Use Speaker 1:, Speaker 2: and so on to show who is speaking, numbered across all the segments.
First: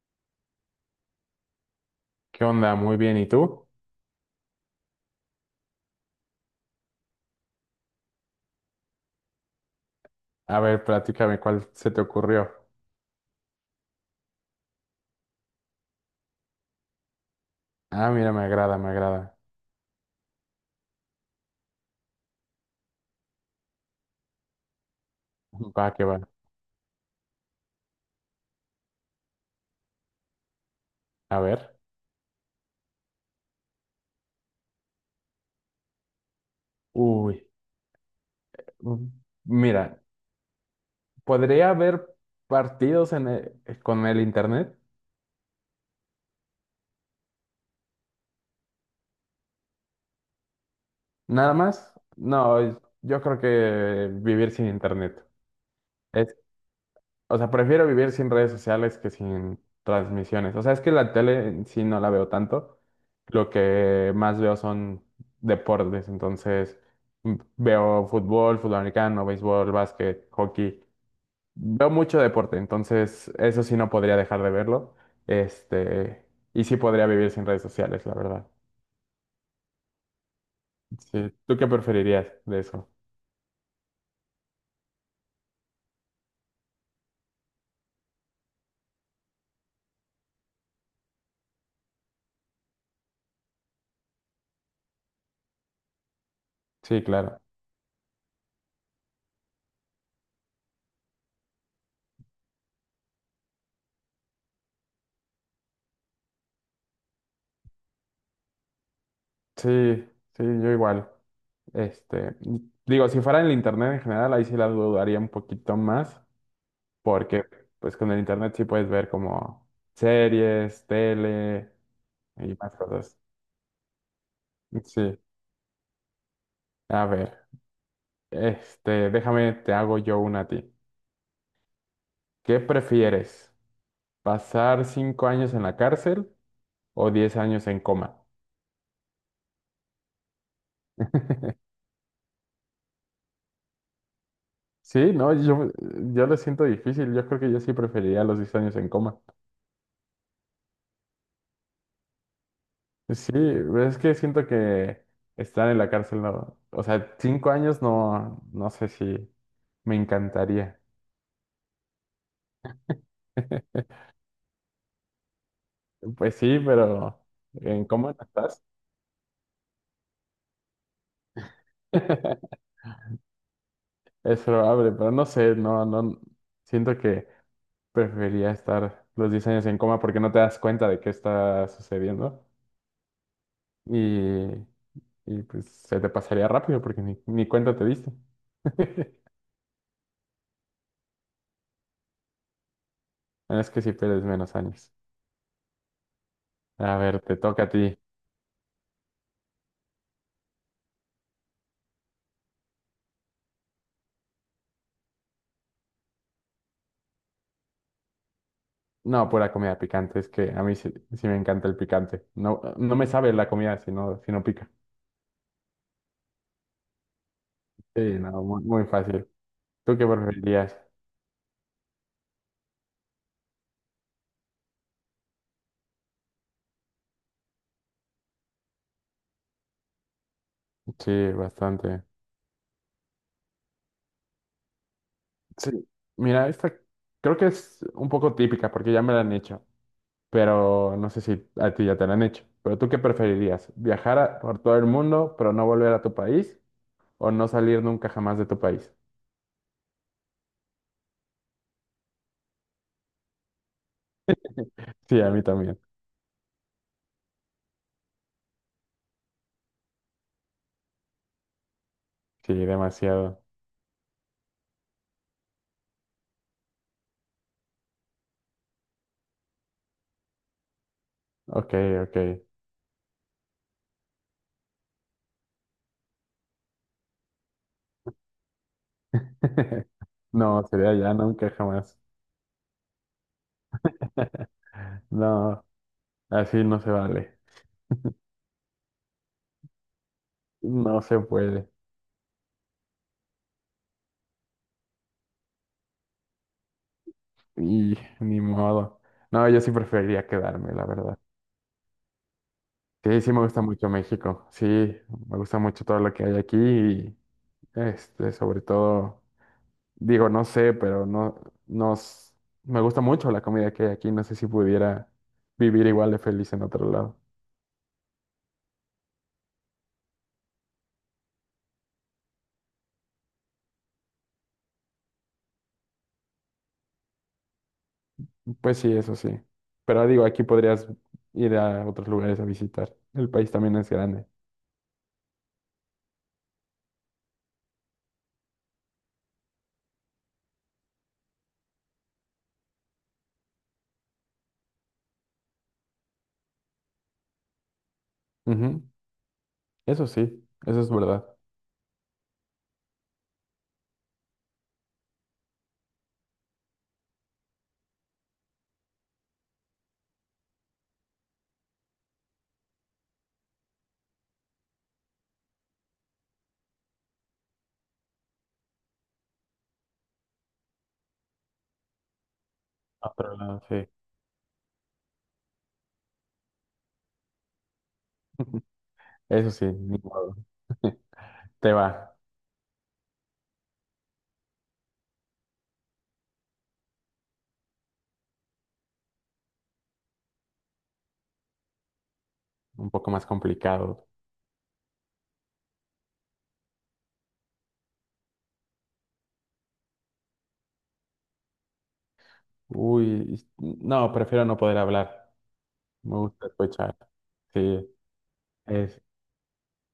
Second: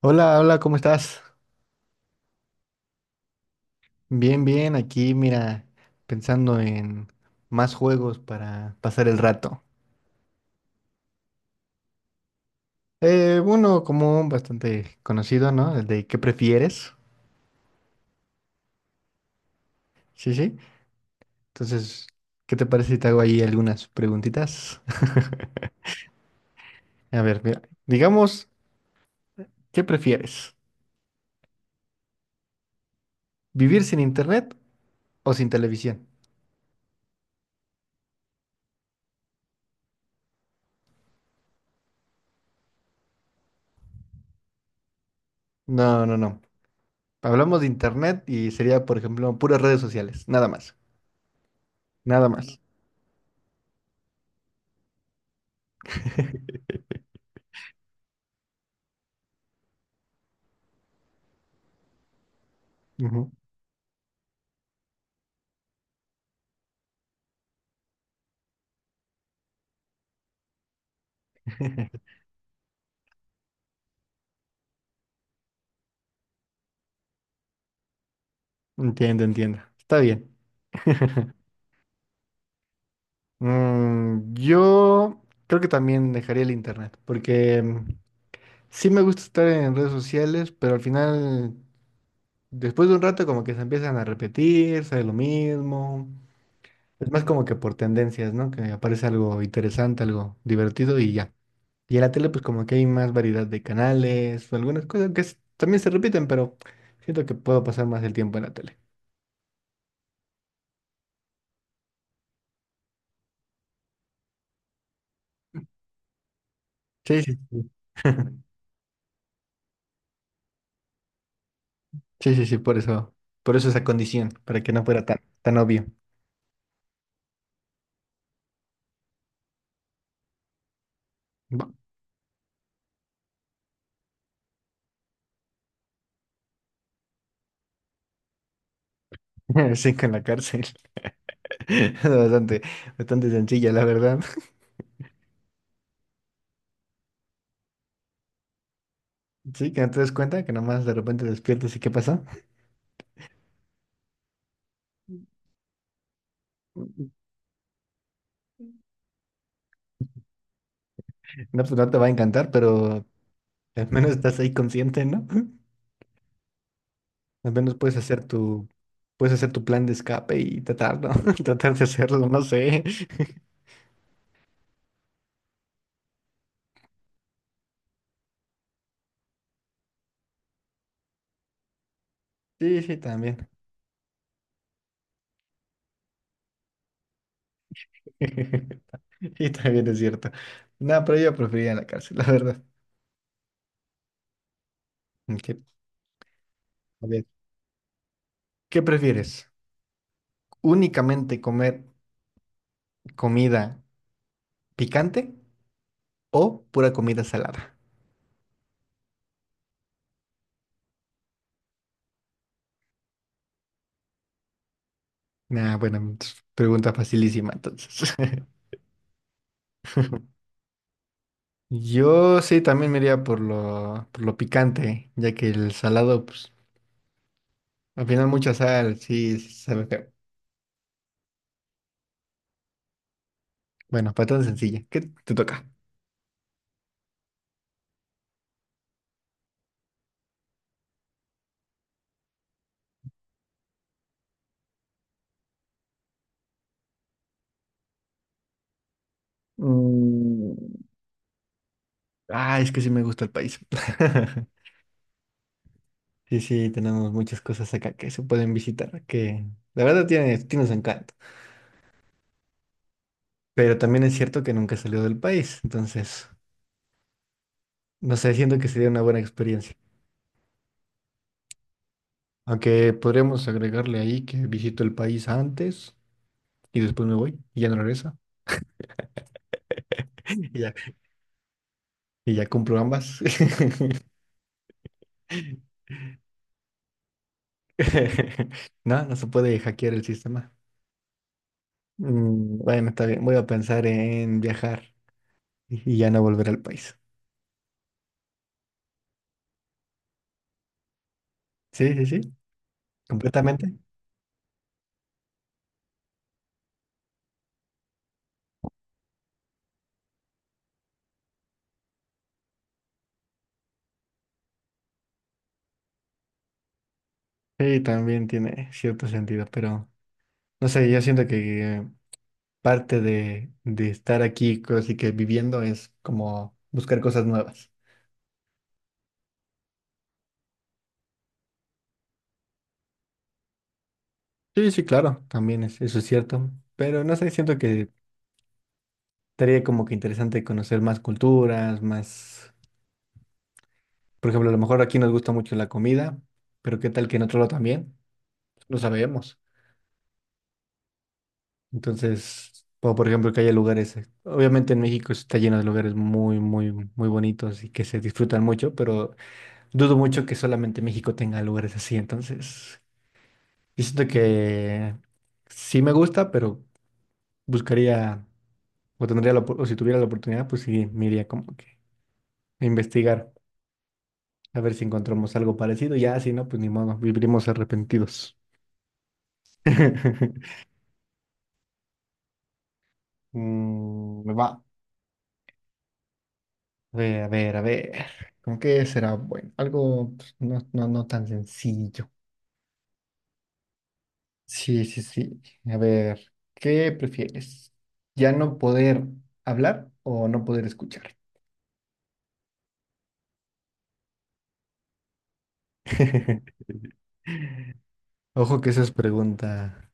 Speaker 1: Hola, hola, ¿cómo estás?
Speaker 2: ¿Qué onda? Muy bien, ¿y tú?
Speaker 1: Bien, bien, aquí mira, pensando en más juegos para pasar el rato.
Speaker 2: A ver, platícame cuál se te ocurrió.
Speaker 1: Uno común, bastante conocido, ¿no? El de ¿qué prefieres?
Speaker 2: Ah, mira, me agrada, me agrada.
Speaker 1: Sí, sí. Entonces, ¿qué te parece si te hago ahí algunas preguntitas?
Speaker 2: Va, que va.
Speaker 1: A ver, mira, digamos, ¿qué prefieres?
Speaker 2: A ver.
Speaker 1: ¿Vivir sin internet o sin televisión?
Speaker 2: Uy, mm, mira, ¿podría haber partidos con el internet?
Speaker 1: No, no, no. Hablamos de internet y sería, por ejemplo, puras redes sociales, nada más,
Speaker 2: ¿Nada más?
Speaker 1: nada más.
Speaker 2: No, yo creo que vivir sin internet. O sea, prefiero vivir sin redes sociales que sin transmisiones. O sea, es que la tele en sí no la veo tanto.
Speaker 1: Ujú.
Speaker 2: Lo que más veo son deportes. Entonces, veo fútbol, fútbol americano, béisbol, básquet, hockey. Veo mucho deporte. Entonces, eso sí no podría dejar de verlo. Este, y sí podría vivir sin redes sociales, la verdad.
Speaker 1: Entiendo, entiendo. Está bien.
Speaker 2: Sí. ¿Tú qué preferirías de eso?
Speaker 1: Yo creo que también dejaría el internet, porque sí me gusta estar en redes sociales, pero al final, después de un rato, como que se empiezan a repetir, sale lo mismo.
Speaker 2: Sí,
Speaker 1: Es más
Speaker 2: claro.
Speaker 1: como que por tendencias, ¿no? Que aparece algo interesante, algo divertido y ya. Y en la tele, pues como que hay más variedad de canales, o algunas cosas que también se repiten, pero siento que puedo pasar más el tiempo en la tele.
Speaker 2: Sí, sí, yo igual. Este, digo, si fuera en el internet en general, ahí sí las dudaría un poquito más,
Speaker 1: Sí, sí,
Speaker 2: porque
Speaker 1: sí.
Speaker 2: pues con el internet sí puedes ver como series, tele
Speaker 1: Sí, sí,
Speaker 2: y
Speaker 1: sí,
Speaker 2: más cosas.
Speaker 1: por eso esa condición, para que no fuera tan,
Speaker 2: Sí,
Speaker 1: tan obvio.
Speaker 2: a ver, este, déjame, te hago yo una a ti.
Speaker 1: Bu-
Speaker 2: ¿Qué prefieres? ¿Pasar 5 años en la cárcel o 10 años en coma?
Speaker 1: Sí, con la cárcel. Es bastante, bastante sencilla, la verdad.
Speaker 2: Sí, no, yo lo siento difícil, yo creo que yo sí preferiría los 10 años en coma.
Speaker 1: Sí, que no te des cuenta, que nomás de repente despiertas y ¿qué pasa?
Speaker 2: Sí, pero es que siento que estar en la cárcel, no, o
Speaker 1: No,
Speaker 2: sea, 5 años no, no sé si me encantaría.
Speaker 1: pues no te va a encantar, pero al menos estás ahí consciente, ¿no?
Speaker 2: Pues sí, pero
Speaker 1: Al menos
Speaker 2: ¿en
Speaker 1: puedes
Speaker 2: cómo
Speaker 1: hacer
Speaker 2: estás?
Speaker 1: tu, Puedes hacer tu plan de escape y tratarlo, tratar de hacerlo, no sé.
Speaker 2: Es probable, pero no sé, no, no, siento que preferiría estar los 10 años en coma porque no te das cuenta de qué está sucediendo
Speaker 1: Sí, sí, también.
Speaker 2: y, y pues se te pasaría rápido porque ni cuenta te diste.
Speaker 1: Y también es cierto. No, pero yo preferiría la cárcel, la verdad.
Speaker 2: Bueno, es que si pierdes menos años.
Speaker 1: Ok,
Speaker 2: A
Speaker 1: a
Speaker 2: ver,
Speaker 1: ver.
Speaker 2: te toca a ti.
Speaker 1: ¿Qué prefieres? ¿Únicamente comer comida picante o pura comida salada?
Speaker 2: No, pura comida picante, es que a mí sí, sí me encanta el picante. No, no me sabe la comida si no pica.
Speaker 1: Ah, bueno, entonces, pregunta facilísima
Speaker 2: Sí,
Speaker 1: entonces.
Speaker 2: no, muy, muy fácil. ¿Tú qué preferirías?
Speaker 1: Yo sí también me iría por lo picante, ya que el salado, pues, al final mucha sal, sí, sí sabe feo.
Speaker 2: Sí, bastante.
Speaker 1: Bueno, para tan sencilla, ¿qué te toca?
Speaker 2: Sí, mira, esta creo que es un poco típica porque ya me la han hecho, pero no sé si a ti ya te la han hecho. Pero ¿tú qué preferirías? ¿Viajar por todo el mundo pero no volver a tu país o no salir nunca jamás de tu país?
Speaker 1: Mm, Ah, es que sí me gusta el país.
Speaker 2: Sí, a mí también.
Speaker 1: Sí, sí, tenemos muchas cosas acá que se pueden visitar, que la verdad tiene su encanto.
Speaker 2: Sí, demasiado.
Speaker 1: Pero también es cierto que nunca salió del país, entonces no sé, siento que sería una buena experiencia.
Speaker 2: Ok, ok.
Speaker 1: Aunque podríamos agregarle ahí que visito el país antes y después me voy y ya no regreso. Y
Speaker 2: No,
Speaker 1: ya,
Speaker 2: sería ya nunca jamás.
Speaker 1: y ya cumplo ambas.
Speaker 2: No. Así no se vale.
Speaker 1: No, no se puede hackear el sistema.
Speaker 2: No se puede.
Speaker 1: Bueno, está bien, voy a pensar en viajar y ya no volver al país.
Speaker 2: Y ni modo. No, yo sí preferiría quedarme, la verdad.
Speaker 1: Sí, sí, sí,
Speaker 2: Sí, sí me gusta
Speaker 1: completamente.
Speaker 2: mucho México. Sí, me gusta mucho todo lo que hay aquí y este, sobre todo, digo, no sé, pero no, nos, me gusta mucho la comida que hay aquí. No sé si pudiera vivir igual de feliz en otro lado.
Speaker 1: Sí, también tiene cierto sentido, pero no sé, yo siento que parte de estar aquí, así que viviendo, es como buscar cosas nuevas.
Speaker 2: Pues sí, eso sí. Pero digo, aquí podrías ir a otros lugares a visitar. El país también es grande.
Speaker 1: Sí, sí, claro, también es, eso es cierto. Pero no sé, siento que estaría como que interesante conocer más culturas, más... Por ejemplo, a lo mejor aquí nos gusta mucho la comida, pero qué tal que en otro lado también, no
Speaker 2: Ujú,
Speaker 1: sabemos.
Speaker 2: eso sí, eso es verdad.
Speaker 1: Entonces, o por ejemplo, que haya lugares, obviamente en México está lleno de lugares muy, muy, muy bonitos y que se disfrutan mucho, pero dudo mucho que solamente México tenga lugares así. Entonces, yo siento que sí me gusta, pero buscaría, o tendría o si tuviera la oportunidad, pues sí, me iría como que a investigar,
Speaker 2: Otro lado, sí.
Speaker 1: a ver si encontramos algo parecido. Ya, si no, pues ni modo, viviremos arrepentidos.
Speaker 2: Eso sí, ni modo. Te va.
Speaker 1: Mm, me va. A ver, a ver, a ver. ¿Con qué será bueno? Algo pues, no, no, no tan sencillo.
Speaker 2: Un poco más complicado.
Speaker 1: Sí, sí, sí. A ver, ¿qué prefieres? ¿Ya no poder hablar o no poder escuchar?
Speaker 2: Uy, no, prefiero no poder hablar. Me gusta escuchar. Sí,
Speaker 1: Ojo que esa es
Speaker 2: es,
Speaker 1: pregunta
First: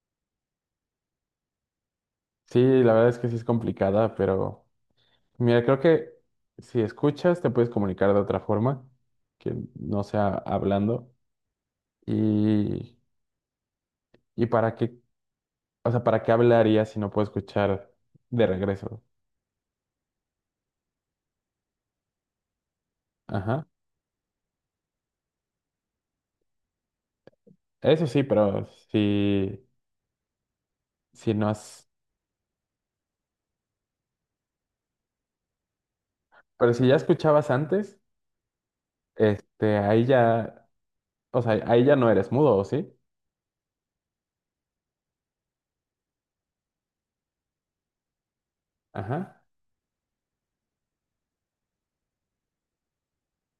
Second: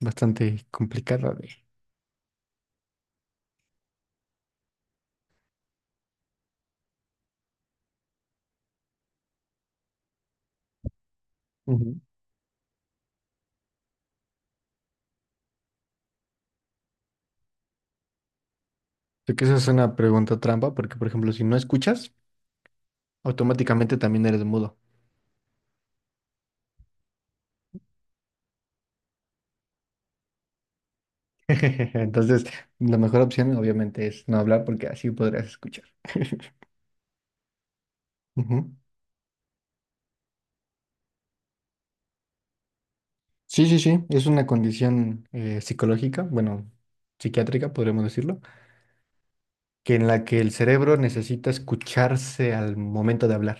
Speaker 1: bastante complicada de...
Speaker 2: sí, la verdad es que sí es complicada, pero mira, creo que si escuchas te puedes comunicar de otra forma, que no sea hablando.
Speaker 1: Ujú.
Speaker 2: Y, y para qué, o sea, ¿para qué hablarías si no puedo escuchar de regreso?
Speaker 1: Sé que esa es una pregunta trampa porque, por ejemplo, si no escuchas,
Speaker 2: Ajá.
Speaker 1: automáticamente también eres mudo.
Speaker 2: Eso sí, si, si no has,
Speaker 1: Entonces, la mejor opción obviamente es no hablar porque así podrás escuchar.
Speaker 2: pero si ya escuchabas antes.
Speaker 1: Ujú.
Speaker 2: Este, ahí ya, o sea, ahí ya no eres mudo, ¿o sí?
Speaker 1: Sí, sí, sí, es una condición psicológica, bueno, psiquiátrica, podríamos decirlo,
Speaker 2: Ajá.
Speaker 1: que en la que el cerebro necesita escucharse al momento de hablar.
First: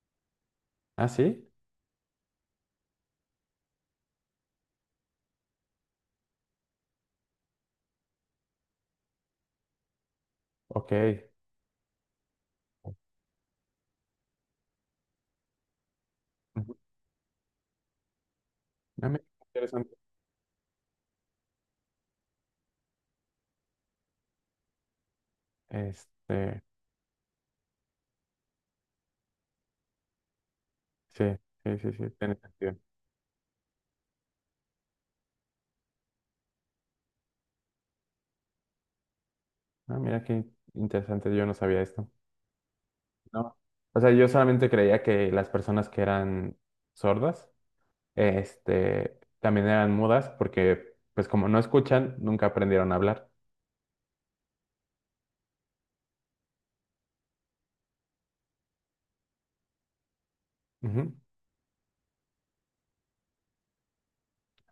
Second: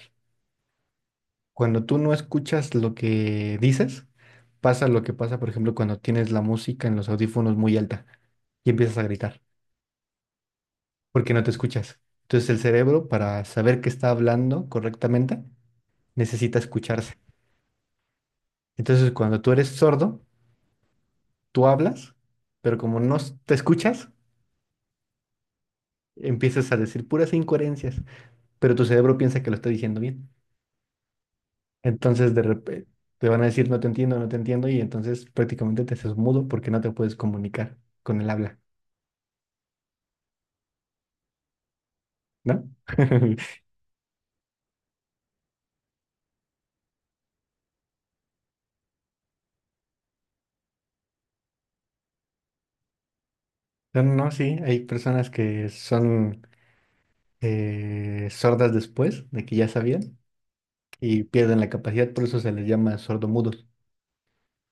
Speaker 2: ¿Ah, sí?
Speaker 1: Cuando tú no escuchas lo que dices, pasa lo que pasa, por ejemplo, cuando tienes la música en los audífonos muy alta y empiezas a gritar
Speaker 2: Ok.
Speaker 1: porque no te escuchas. Entonces el cerebro, para saber que está hablando correctamente, necesita
Speaker 2: Ujú.
Speaker 1: escucharse.
Speaker 2: Ah,
Speaker 1: Entonces
Speaker 2: mira,
Speaker 1: cuando
Speaker 2: qué
Speaker 1: tú eres
Speaker 2: interesante.
Speaker 1: sordo, tú hablas, pero como no s- te escuchas,
Speaker 2: Este,
Speaker 1: empiezas a decir puras incoherencias, pero tu cerebro piensa que lo está diciendo bien.
Speaker 2: sí, sí, sí, sí,
Speaker 1: Entonces
Speaker 2: tiene
Speaker 1: de
Speaker 2: sentido.
Speaker 1: repente te van a decir no te entiendo, no te entiendo y entonces prácticamente te haces mudo porque no te puedes comunicar con el habla.
Speaker 2: Ah, mira qué interesante, yo no sabía esto.
Speaker 1: ¿No?
Speaker 2: No. O sea, yo solamente creía que las personas que eran sordas, este, también eran mudas porque, pues como no escuchan, nunca aprendieron a hablar.
Speaker 1: No, no, sí, hay personas que son sordas después de que ya sabían
Speaker 2: Ujú.
Speaker 1: y pierden la capacidad, por eso se les llama sordomudos.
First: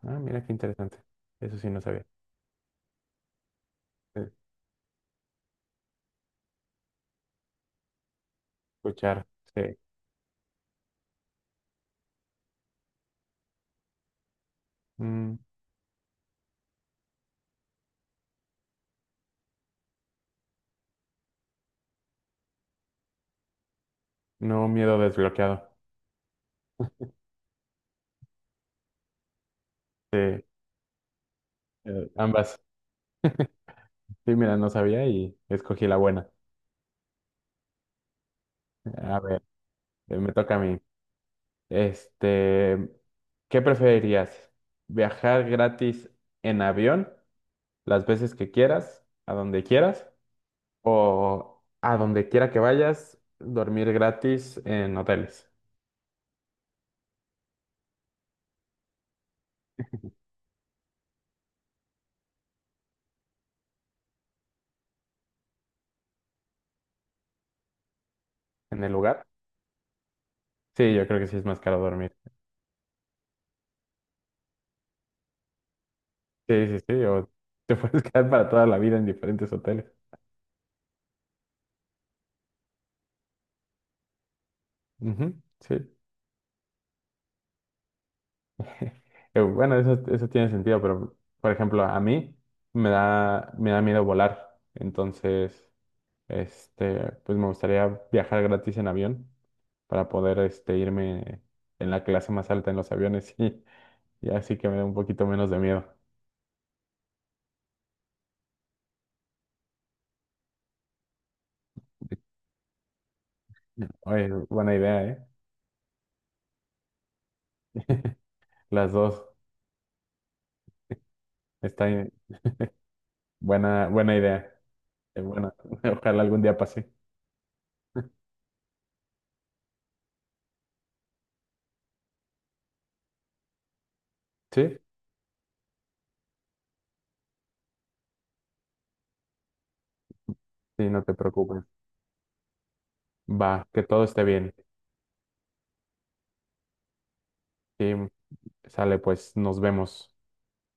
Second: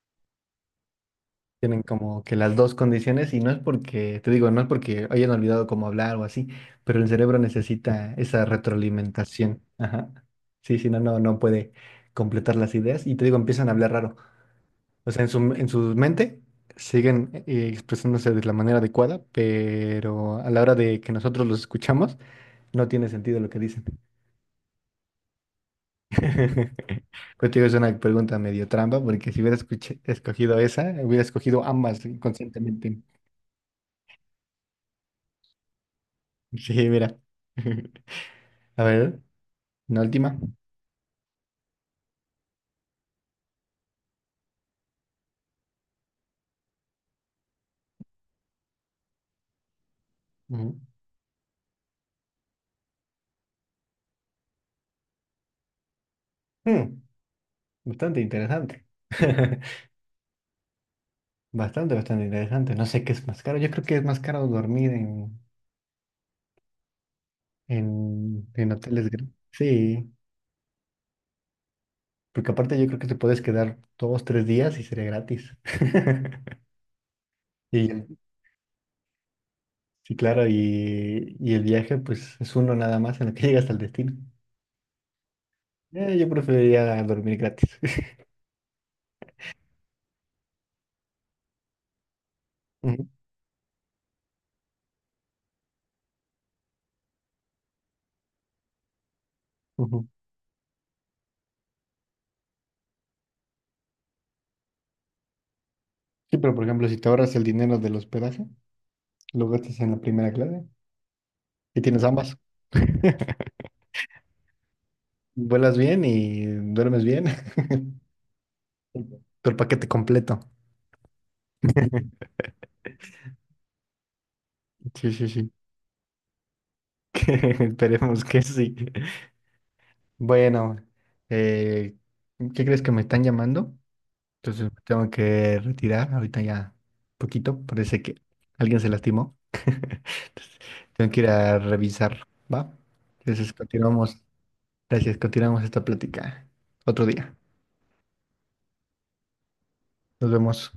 Speaker 2: Ah, mira qué interesante. Eso sí no
Speaker 1: Tienen
Speaker 2: sabía.
Speaker 1: como que las dos condiciones y no es porque, te
Speaker 2: Eh,
Speaker 1: digo, no es porque hayan olvidado cómo hablar o así, pero el cerebro necesita esa
Speaker 2: Escuchar,
Speaker 1: retroalimentación.
Speaker 2: sí.
Speaker 1: Ajá. Sí, si no, no, no puede completar las ideas y te digo, empiezan a hablar raro. O sea,
Speaker 2: Mm,
Speaker 1: en su mente siguen expresándose de la manera adecuada, pero a la hora de que nosotros los escuchamos, no tiene sentido lo que dicen.
Speaker 2: Nuevo miedo desbloqueado.
Speaker 1: Contigo es una pregunta medio trampa, porque si hubiera
Speaker 2: Sí,
Speaker 1: escogido esa, hubiera escogido ambas
Speaker 2: ambas.
Speaker 1: inconscientemente.
Speaker 2: Sí, mira, no sabía y escogí la buena.
Speaker 1: Sí, mira. A ver,
Speaker 2: A ver,
Speaker 1: una
Speaker 2: me
Speaker 1: última.
Speaker 2: toca a mí. Este, ¿qué preferirías? ¿Viajar gratis en avión las veces que quieras, a donde quieras,
Speaker 1: Ujú.
Speaker 2: o a donde quiera que vayas, dormir gratis en hoteles,
Speaker 1: Mm, bastante interesante. Bastante, bastante interesante. No sé qué es más caro. Yo creo que es más caro dormir en
Speaker 2: en el
Speaker 1: hoteles.
Speaker 2: lugar?
Speaker 1: Sí,
Speaker 2: Sí, yo creo que sí es más caro dormir.
Speaker 1: porque aparte yo creo que te puedes quedar dos, tres días y sería gratis.
Speaker 2: Sí, sí, sí, o te puedes
Speaker 1: Y,
Speaker 2: quedar para toda la vida en diferentes hoteles.
Speaker 1: sí, claro, y el viaje pues es uno nada más en el que llegas al destino.
Speaker 2: Ujú, sí.
Speaker 1: Yo preferiría dormir gratis.
Speaker 2: Bueno, eso tiene sentido, pero por ejemplo, a mí me
Speaker 1: Ujú,
Speaker 2: da, me da miedo volar. Entonces, este, pues me gustaría viajar gratis en avión
Speaker 1: ujú.
Speaker 2: para poder este, irme en la clase más alta en los aviones y así que me da un poquito menos de miedo.
Speaker 1: Sí, pero por ejemplo, si te ahorras el dinero del hospedaje, lo gastas en la primera clase y tienes ambas.
Speaker 2: Oye, buena idea, ¿eh?
Speaker 1: Vuelas bien y duermes bien.
Speaker 2: Las dos.
Speaker 1: Todo el paquete completo.
Speaker 2: Está bien. Buena, buena idea.
Speaker 1: Sí, sí, sí.
Speaker 2: Bueno, ojalá algún día pase.
Speaker 1: Esperemos que sí. Bueno, eh, ¿qué crees que me están llamando? Entonces
Speaker 2: ¿Sí?
Speaker 1: me tengo que retirar ahorita ya poquito. Parece que alguien se lastimó.
Speaker 2: Sí, no
Speaker 1: Tengo
Speaker 2: te
Speaker 1: que ir a
Speaker 2: preocupes.
Speaker 1: revisar, ¿va? Entonces
Speaker 2: Va, que todo
Speaker 1: continuamos.
Speaker 2: esté bien.
Speaker 1: Gracias, continuamos esta plática otro día.
Speaker 2: Sí, sale, pues nos vemos.
Speaker 1: Nos vemos.